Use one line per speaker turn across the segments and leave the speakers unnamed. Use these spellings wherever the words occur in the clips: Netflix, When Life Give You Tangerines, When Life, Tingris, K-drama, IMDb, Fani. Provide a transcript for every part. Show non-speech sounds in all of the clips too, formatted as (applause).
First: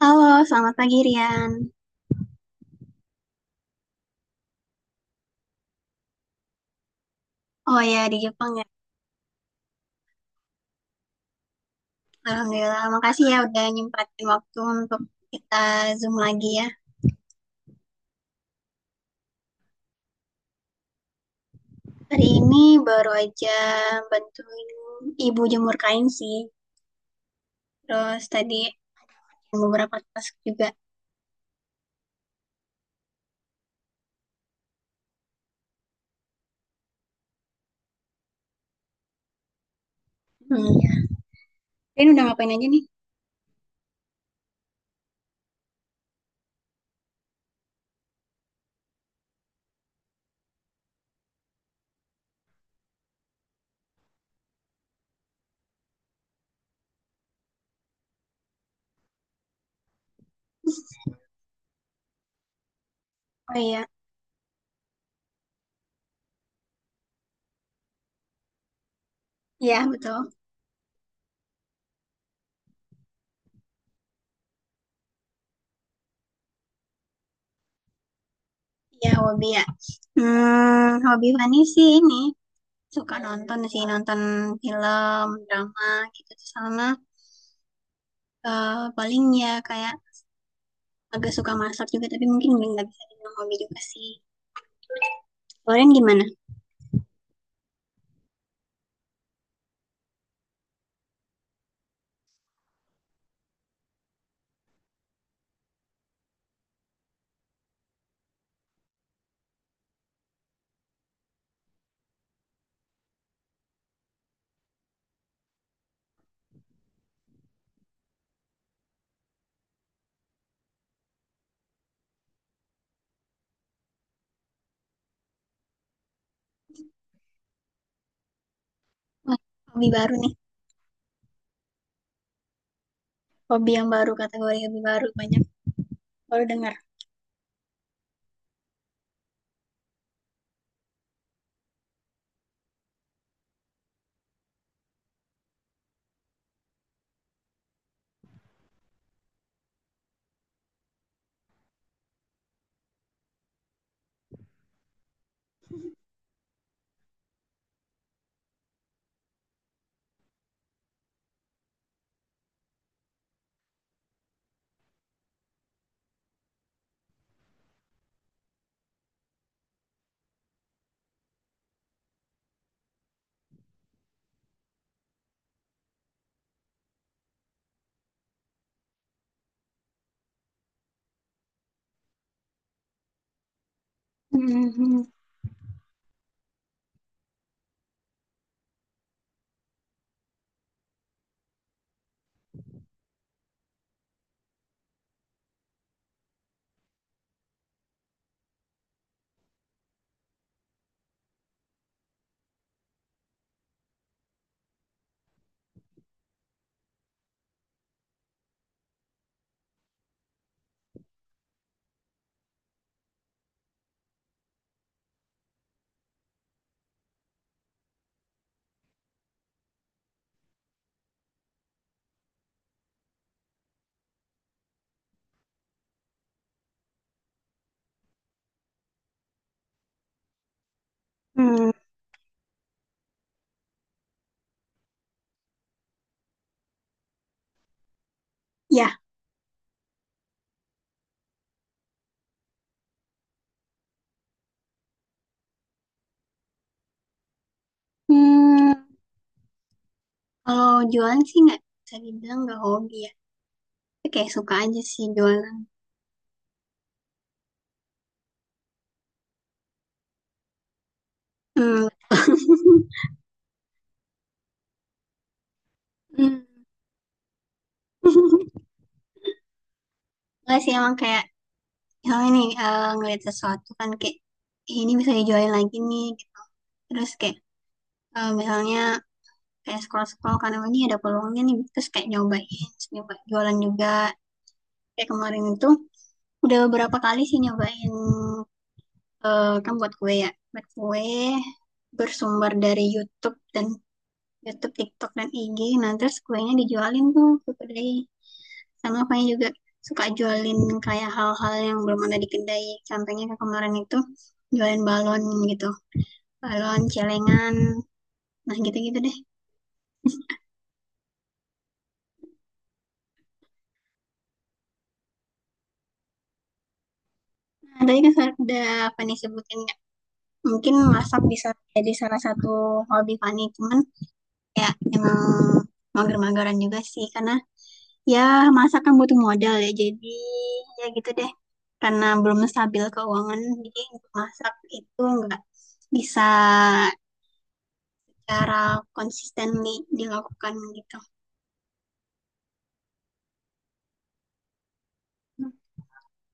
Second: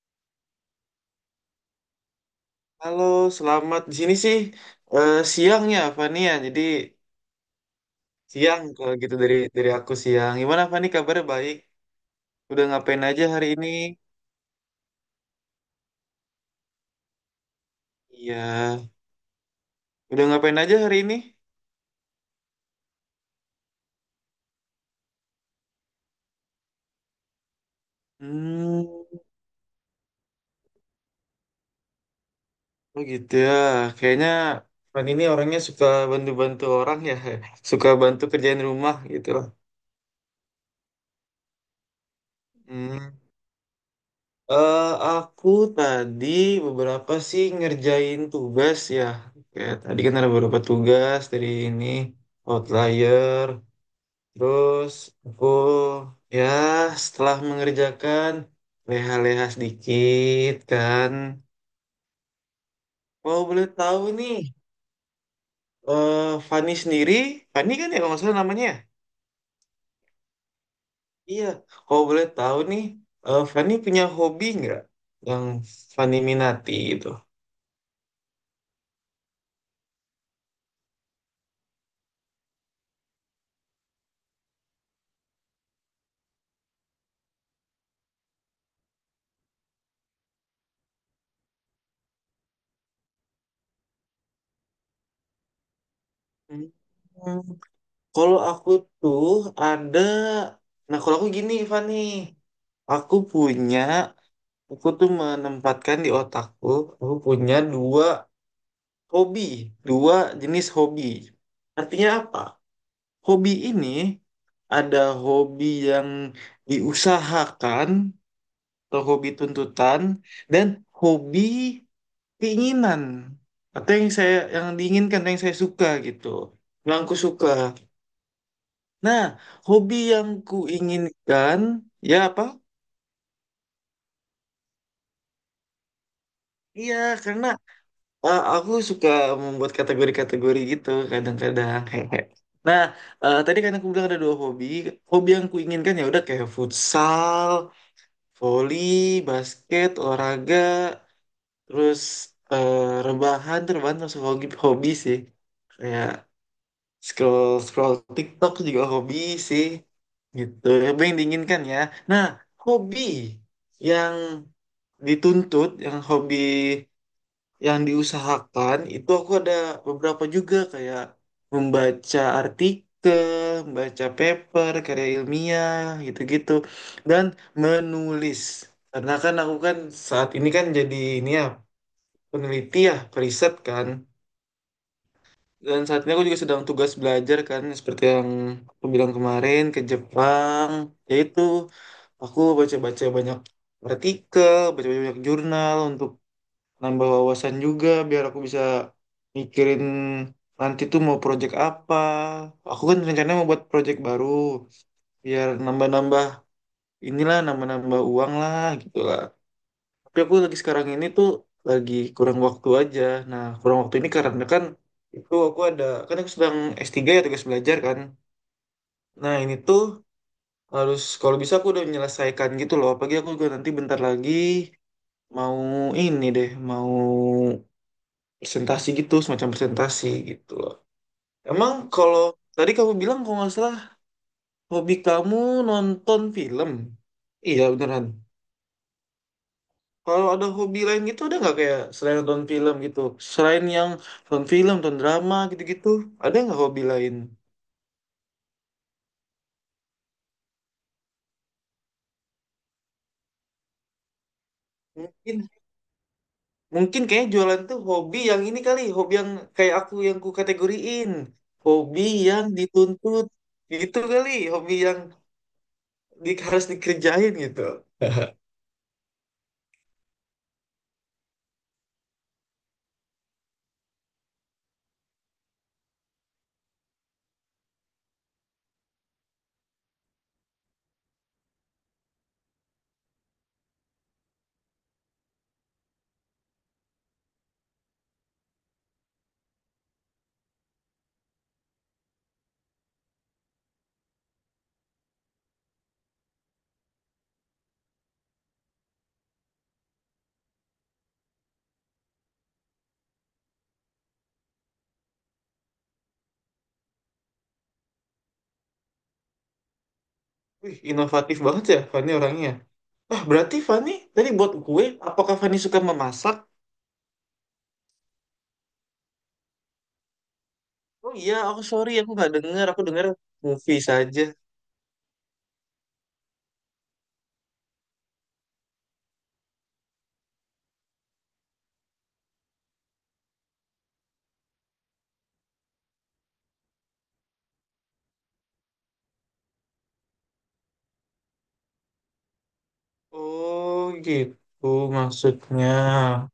Halo, selamat pagi Rian.
Halo, selamat di sini sih siang ya Fani ya. Jadi
Oh ya, di Jepang
siang
ya.
kalau gitu dari aku siang. Gimana Fani, kabarnya baik? Udah
Alhamdulillah,
ngapain aja
makasih ya
hari
udah
ini?
nyempatin waktu untuk kita Zoom lagi ya.
Iya, udah ngapain aja hari ini?
Hari ini baru aja bantuin ibu jemur kain sih. Terus tadi
Hmm,
beberapa task juga.
oh gitu ya. Kayaknya Fani ini orangnya suka bantu-bantu orang ya. (laughs) Suka bantu kerjain rumah gitu.
Hmm, ya. Rian udah ngapain aja nih?
Hmm. Eh, aku tadi beberapa sih ngerjain tugas ya. Kayak tadi kan ada beberapa tugas dari ini outlier. Terus aku ya setelah mengerjakan, leha-leha sedikit kan. Mau
Oh
boleh
iya,
tahu nih, eh Fani sendiri, Fani kan ya kalau nggak salah namanya, ya?
iya betul.
Iya, kalau boleh tahu nih, Fani punya hobi nggak yang Fani minati gitu?
Iya, hobi ya. Hobi Fani sih ini. Suka nonton sih, nonton film, drama gitu. Terus sama paling ya kayak agak suka masak juga tapi mungkin nggak bisa dibilang hobi juga sih. Kalian gimana?
Hmm, Kalau aku tuh ada. Nah, kalau aku gini, Fani, aku punya, aku tuh menempatkan di otakku, aku punya dua hobi, dua jenis hobi. Artinya apa? Hobi ini ada hobi yang diusahakan atau hobi tuntutan, dan hobi keinginan atau yang saya yang diinginkan yang saya suka gitu, yang aku suka. Nah,
Wah, hobi
hobi
baru
yang
nih.
ku inginkan ya apa?
Hobi yang baru, kategori hobi baru, banyak baru dengar.
Iya karena aku suka membuat kategori-kategori gitu kadang-kadang. (laughs) Hehe. Nah, tadi kan aku bilang ada dua hobi. Hobi yang kuinginkan ya udah kayak futsal, voli, basket, olahraga, terus eh, rebahan. Tuh rebahan termasuk hobi, hobi sih. Kayak scroll scroll TikTok juga hobi sih. Gitu, hobi yang diinginkan ya. Nah, hobi yang dituntut, yang hobi yang diusahakan itu aku ada beberapa juga kayak membaca artikel, membaca paper, karya ilmiah, gitu-gitu dan menulis. Karena kan aku kan saat ini kan jadi ini ya, peneliti ya, periset kan.
Hmm,
Dan saat ini aku juga sedang tugas belajar kan, seperti yang aku bilang kemarin ke Jepang, yaitu aku baca-baca banyak artikel, baca-baca banyak jurnal untuk nambah wawasan juga biar aku bisa mikirin nanti tuh mau project apa. Aku kan rencananya mau buat project baru biar nambah-nambah inilah, nambah-nambah uang lah gitu lah. Tapi aku lagi sekarang ini tuh lagi kurang waktu aja. Nah, kurang waktu ini karena kan itu aku ada, kan aku sedang S3 ya, tugas belajar kan. Nah, ini tuh harus kalau bisa aku udah menyelesaikan gitu loh. Apalagi aku juga nanti bentar lagi mau ini deh, mau presentasi gitu, semacam presentasi gitu loh.
hmm,
Emang kalau tadi kamu bilang kalau nggak salah hobi kamu nonton film, iya beneran?
ya.
Kalau ada hobi lain gitu, ada nggak, kayak selain nonton film gitu, selain yang nonton film nonton drama gitu-gitu, ada nggak hobi lain?
Hmm, kalau jualan sih nggak bisa dibilang nggak hobi ya. Tapi kayak suka aja sih
mungkin
jualan.
mungkin kayak jualan tuh hobi yang ini kali, hobi yang kayak aku yang ku kategoriin
Hmm.
hobi yang
(laughs)
dituntut gitu kali, hobi yang
Hmm.
harus dikerjain gitu.
(laughs) Nggak sih emang kayak misalnya nih, ngeliat sesuatu kan kayak "Ih, ini bisa dijualin lagi nih gitu." Terus kayak misalnya kayak scroll-scroll karena ini ada peluangnya nih, terus kayak nyoba jualan juga kayak kemarin itu udah beberapa kali sih nyobain, kan buat kue ya, buat kue bersumber dari YouTube, TikTok dan IG, nah terus kuenya dijualin tuh ke kedai, sama apanya juga suka jualin kayak hal-hal yang belum ada di kedai, contohnya kayak kemarin itu jualin balon gitu, balon celengan, nah gitu-gitu deh.
Wih, inovatif banget ya Fanny orangnya. Ah, berarti Fani tadi buat kue, apakah Fani suka memasak?
Nah, tadi kan udah apa nih sebutin, mungkin
Oh
masak
iya,
bisa
aku sorry,
jadi
aku
salah
nggak
satu
dengar. Aku dengar
hobi Fani, cuman
movie saja.
kayak emang mager-mageran juga sih, karena ya masak kan butuh modal ya, jadi ya gitu deh, karena belum stabil keuangan jadi untuk masak itu nggak bisa cara konsistenly dilakukan gitu.
Oh gitu maksudnya.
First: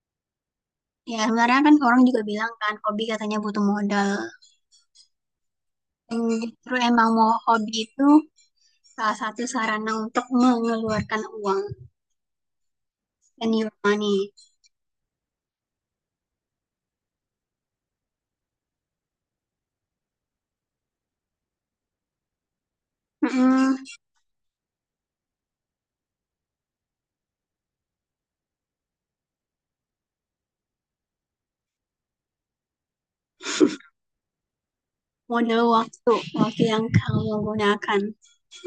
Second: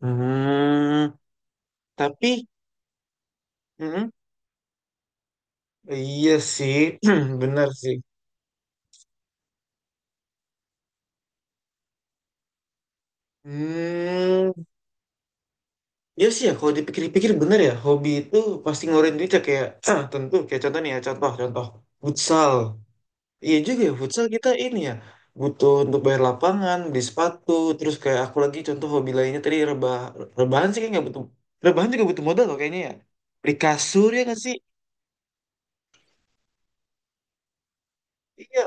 Hmm,
Ya sebenarnya kan orang juga
tapi,
bilang kan hobi katanya butuh
hmm,
modal, dan
iya
justru
sih,
emang mau
(clears throat) benar
hobi
sih.
itu salah satu sarana untuk mengeluarkan uang dan your money.
Hmm, iya sih ya. Kalau dipikir-pikir benar ya, hobi itu pasti ngeluarin duit ya kayak, (clears throat) tentu kayak contoh nih ya, contoh, contoh, futsal. Iya
Mm-mm.
juga ya, futsal kita ini ya, butuh untuk bayar lapangan, beli sepatu, terus kayak aku lagi contoh hobi lainnya tadi rebah, rebahan sih kayak nggak butuh, rebahan juga butuh modal loh kayaknya ya. Beli kasur ya nggak sih?
Model waktu, waktu yang kamu gunakan.
Iya,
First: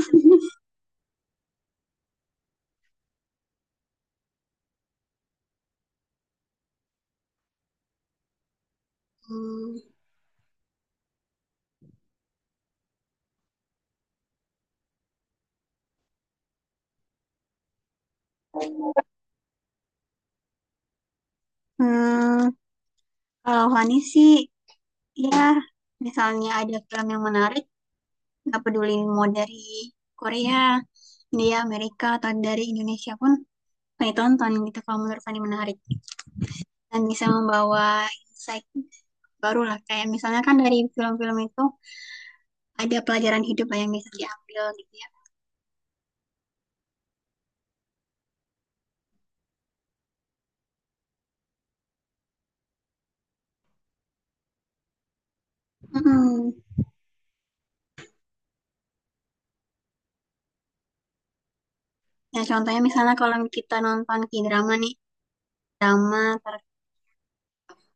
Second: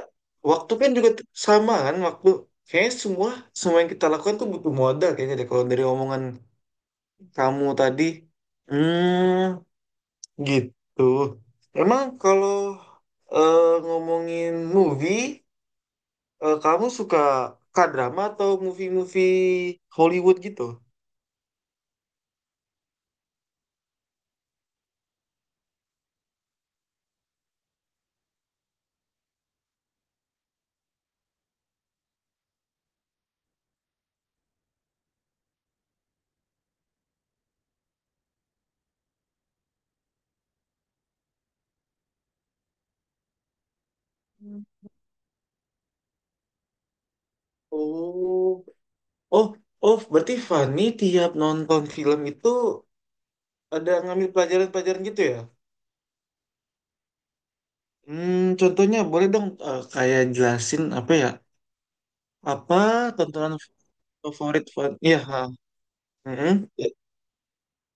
waktu kan juga sama kan, waktu kayaknya semua semua yang kita lakukan tuh butuh modal kayaknya deh. Kalau dari omongan kamu tadi,
Hmm,
hmm, gitu. Emang kalau ngomongin movie. Kamu suka K-drama atau movie-movie Hollywood gitu?
hmm, kalau Fani sih, ya misalnya ada film yang menarik, nggak peduli mau dari Korea, India, Amerika, atau dari Indonesia pun, Fani tonton gitu kalau menurut Fani menarik. Dan bisa membawa insight baru lah, kayak misalnya kan dari film-film itu, ada pelajaran hidup lah yang bisa diambil gitu ya.
Oh, oh, oh, berarti Fanny tiap nonton film itu ada ngambil pelajaran-pelajaran gitu ya?
Hmm.
Contohnya boleh dong, kayak jelasin apa ya?
Ya
Apa
contohnya misalnya kalau
tontonan
kita nonton
favorit
K-drama nih,
Fanny? Iya, ha.
drama
Mm-mm.
ter
Ya.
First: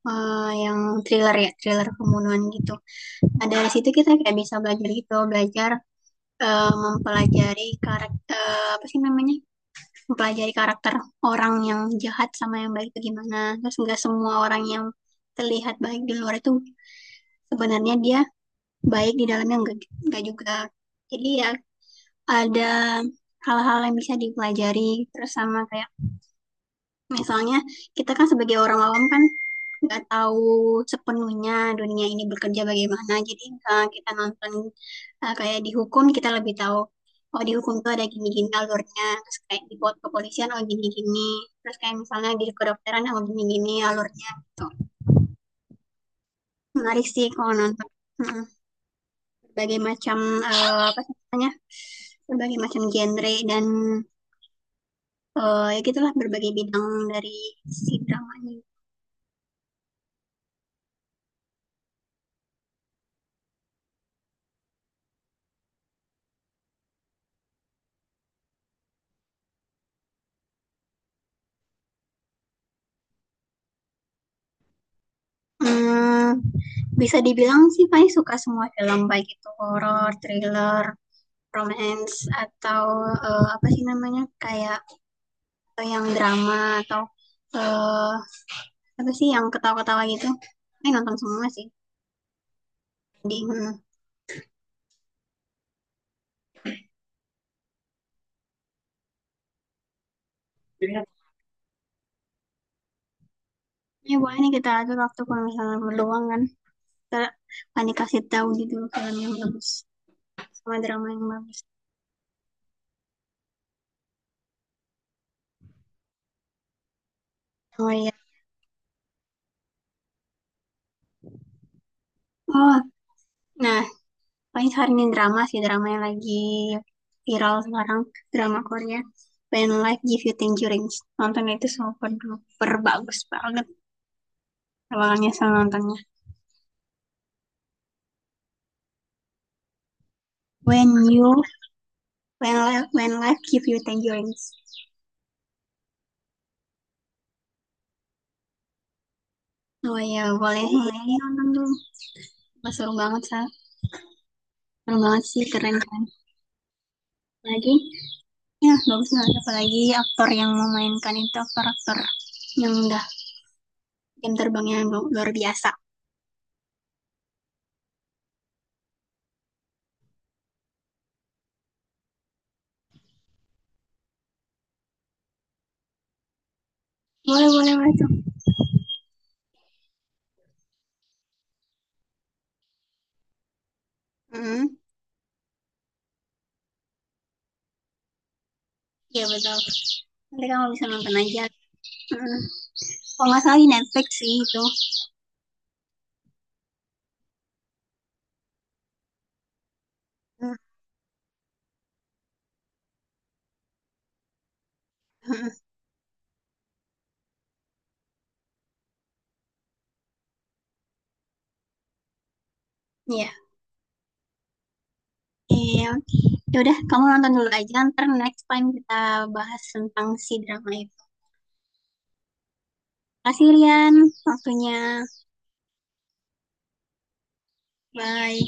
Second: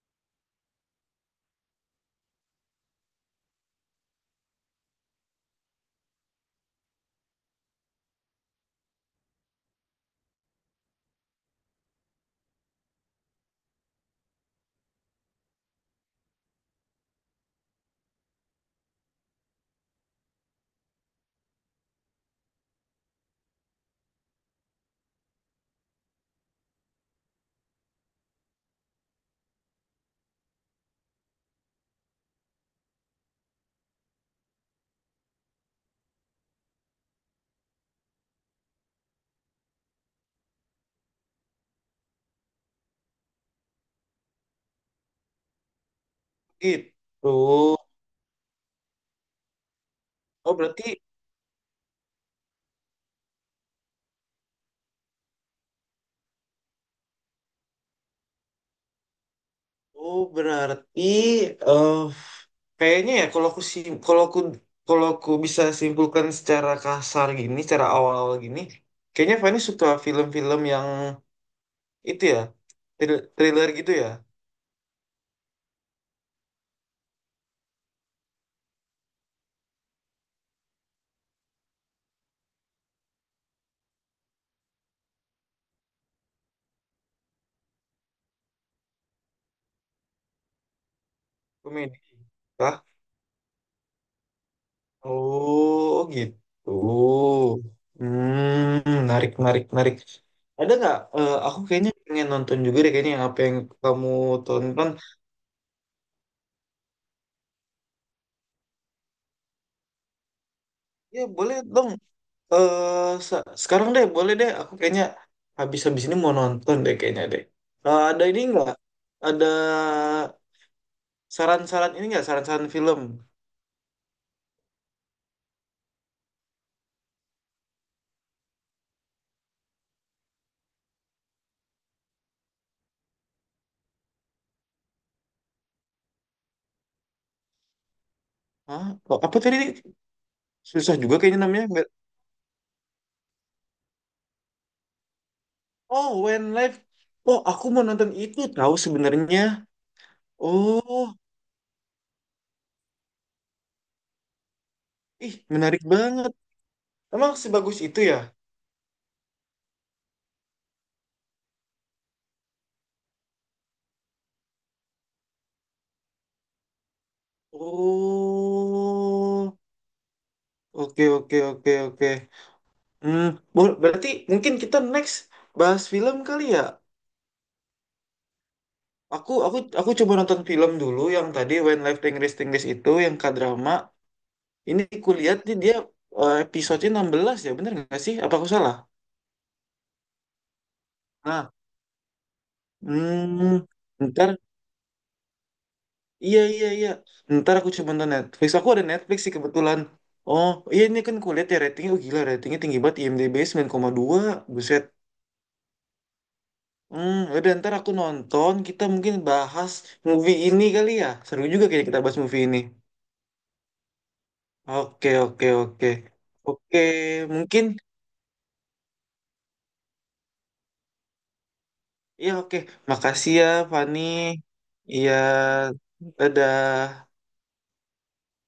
yang thriller ya, thriller pembunuhan gitu. Nah, dari situ kita kayak bisa belajar gitu, belajar, mempelajari karakter, apa sih namanya? Mempelajari karakter orang yang jahat sama yang baik itu gimana. Terus nggak semua orang yang terlihat baik di luar itu sebenarnya dia baik di dalamnya, enggak juga. Jadi ya ada hal-hal yang bisa dipelajari, terus sama kayak misalnya kita kan sebagai orang awam kan nggak tahu sepenuhnya dunia ini bekerja bagaimana. Jadi kita nonton, kayak di hukum kita lebih tahu oh di hukum tuh ada gini-gini alurnya. Terus kayak di kepolisian oh gini-gini. Terus kayak misalnya di kedokteran oh gini-gini alurnya gitu. Menarik sih
Gitu.
kalau nonton. Mm, berbagai macam,
Oh, berarti
apa sih namanya? Berbagai macam genre dan, ya gitulah berbagai bidang dari si dramanya.
Oh, berarti eh kayaknya ya kalau aku bisa simpulkan secara kasar gini, secara awal-awal gini, kayaknya Fani suka film-film yang itu ya, thriller gitu ya,
Hmm, bisa dibilang sih Fai suka semua film, baik itu horor, thriller, romance, atau apa sih namanya, kayak yang drama, atau eh apa sih yang ketawa-ketawa gitu. Fai nonton semua sih.
komedi kah?
Jadi, hmm.
Oh, oh gitu. Hmm, menarik, menarik, menarik. Ada nggak? Aku kayaknya pengen nonton juga deh kayaknya yang apa yang kamu
Ya boleh nih kita
tonton.
atur waktu kalau misalnya berluang kan. Kita Fani kasih tahu gitu film yang bagus, sama drama
Ya
yang bagus.
boleh dong, eh se- sekarang deh, boleh deh. Aku kayaknya habis-habis ini mau nonton deh kayaknya deh.
Oh
Eh,
iya.
ada ini nggak? Ada saran-saran ini nggak? Saran-saran
Oh,
film?
nah paling saranin drama sih, drama yang lagi viral sekarang, drama Korea. When Life Give You Tangerines. Nonton itu super duper bagus banget. Kalau nggak nyesel nontonnya.
Hah? Oh, apa tadi? Susah
When
juga
you,
kayaknya namanya. Nggak-
when life give you tangerines.
Oh, When Life. Oh, aku mau nonton itu tahu sebenarnya.
Oh ya, boleh boleh
Oh,
nonton dulu. Wah, seru banget, sih, Seru banget
ih
sih,
menarik
keren-keren.
banget. Emang
Lagi,
sebagus itu ya?
ya bagus banget. Apalagi aktor yang memainkan itu aktor-aktor yang udah jam terbangnya luar biasa.
Oh, oke oke oke oke. Hmm, berarti mungkin kita next bahas film kali ya?
Boleh, boleh, boleh tuh.
Aku coba nonton film dulu yang tadi When Life Tingris Tingris itu yang K-drama.
Mm-mm.
Ini kulihat nih dia episode-nya 16 ya, bener nggak sih? Apa aku salah?
Iya, betul. Nanti kamu bisa nonton aja.
Nah,
Mm. Kalau nggak salah
hmm,
di Netflix
ntar,
sih itu.
iya iya iya. Ntar aku coba nonton Netflix. Aku ada Netflix sih kebetulan. Oh, iya ini kan kulihat ya ratingnya, oh, gila, ratingnya tinggi banget, IMDb 9,2. Buset. Hmm, udah ntar aku nonton, kita mungkin bahas movie ini kali ya. Seru juga kayaknya kita bahas movie ini.
Iya.
Oke, oke,
Eh,
oke.
ya udah
Oke,
kamu nonton dulu
mungkin
aja. Ntar next time kita bahas tentang si drama itu.
iya, oke.
Terima
Makasih
kasih
ya,
Rian
Fani.
waktunya.
Iya, dadah.
Bye.